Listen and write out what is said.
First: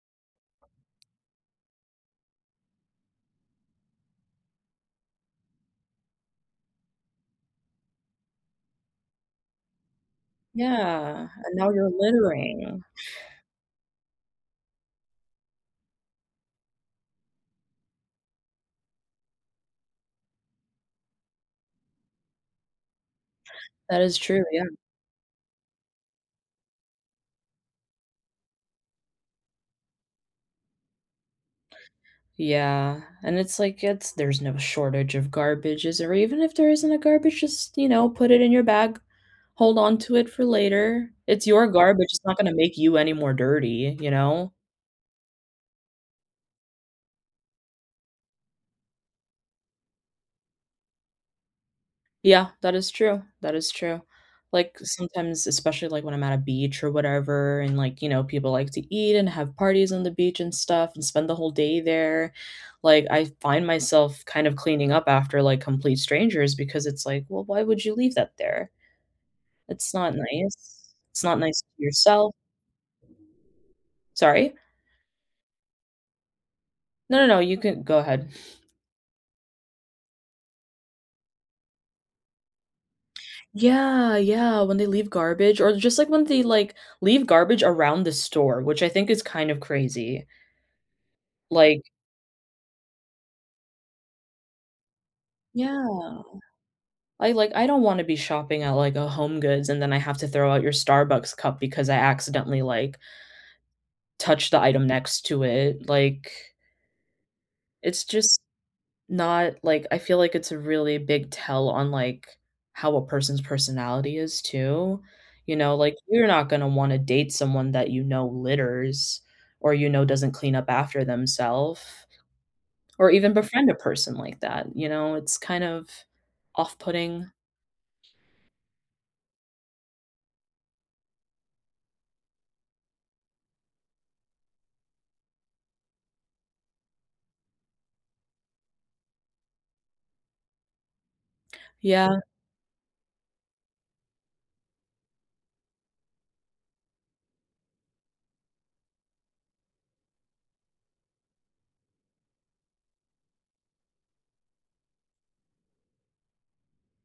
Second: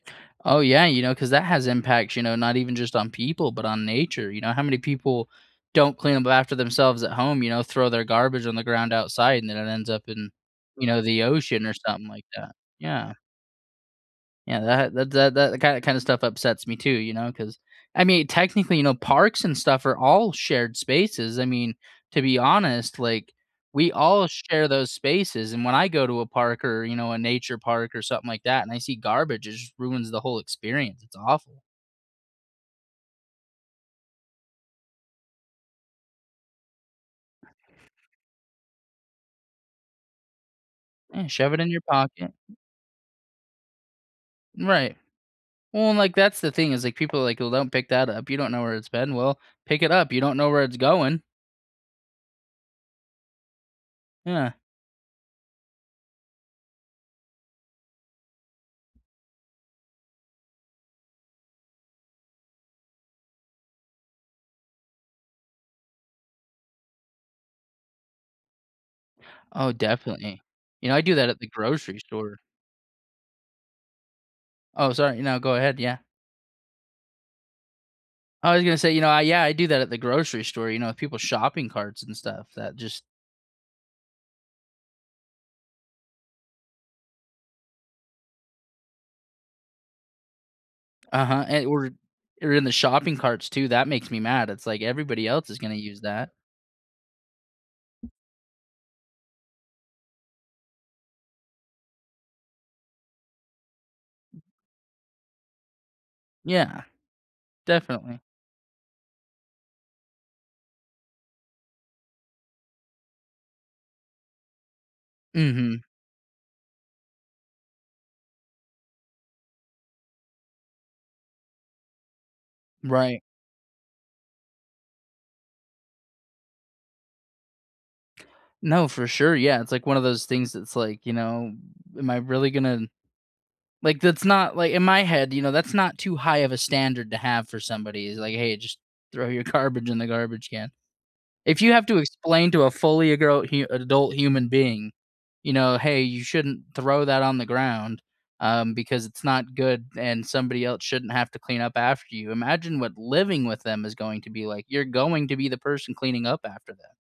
Oh, yeah, you know 'cause that has impacts, you know, not even just on people, but on nature you know how many people don't clean up after themselves at home, you know, throw their garbage on the ground outside, and then it ends up in, you know, the Yeah, and ocean now or you're something like that, littering. yeah. Yeah, that that that that ki kinda stuff upsets me too, you know, 'cause I mean, technically, you know, parks and stuff are all shared spaces, I mean, to be honest, like, we That is all true, yeah. share those spaces, and when I go to a park or, you know, a nature park or something like that, and I see garbage, it just ruins the whole experience, it's awful. Yeah, and it's like it's there's no shortage of garbages or even if there isn't a garbage, just, you know, put it in your bag. Hold on to it for later, Yeah, it's shove it your in your garbage, it's pocket. not gonna make you any more dirty, you know? Right. Well, like, that's the thing is like people like, "Well, don't pick that up, you don't know where it's been." well, pick it up, you don't know where it's going. Yeah, that is true, that is true, Yeah. like sometimes especially, like when I'm at a beach or whatever, and like, you know, people like to eat and have parties on the beach and stuff and spend the whole day there, like, I find myself kind of cleaning up after, like, complete strangers because it's like, "Well, why would you leave that there?" Oh, It's not definitely. You nice. know, I do It's that at not the nice to grocery yourself. store. Sorry? Oh, sorry. No, go ahead, yeah. No, no, you can go ahead. I was gonna say, you know I yeah, I do that at the grocery store, you know, with people's shopping carts and stuff that just Yeah, yeah, when they leave garbage, or just like when they, like, leave garbage around the store, which I think is kind of crazy. Uh-huh, and Like or or in the shopping carts too, that makes me mad, it's like everybody else is gonna use Yeah. that. I like I don't wanna be shopping at like, a HomeGoods and then I have to throw out your Starbucks cup because I accidentally, like touched the item next to it, like Yeah, It's definitely. just not like I feel like it's a really big tell on, like, how a person's personality is too. You know, Mhm. like, you're not gonna wanna date someone that you know litters or, you know, doesn't clean up after themself or Right. even befriend a person like that, you know, it's kind of off putting. No, for sure Yeah, it's like one of those things that's like, you know, am I really gonna like that's not like in my head, you know, that's not too high of a standard to have for somebody is like, "Hey, just throw your garbage in the garbage can." If you have to Yeah. explain to a fully gro hu adult human being, you know, "Hey you shouldn't throw that on the ground, um, because it's not good, and somebody el shouldn't have to clean up after you." Imagine what living with them is going to be like, you're going to be the person cleaning up after them.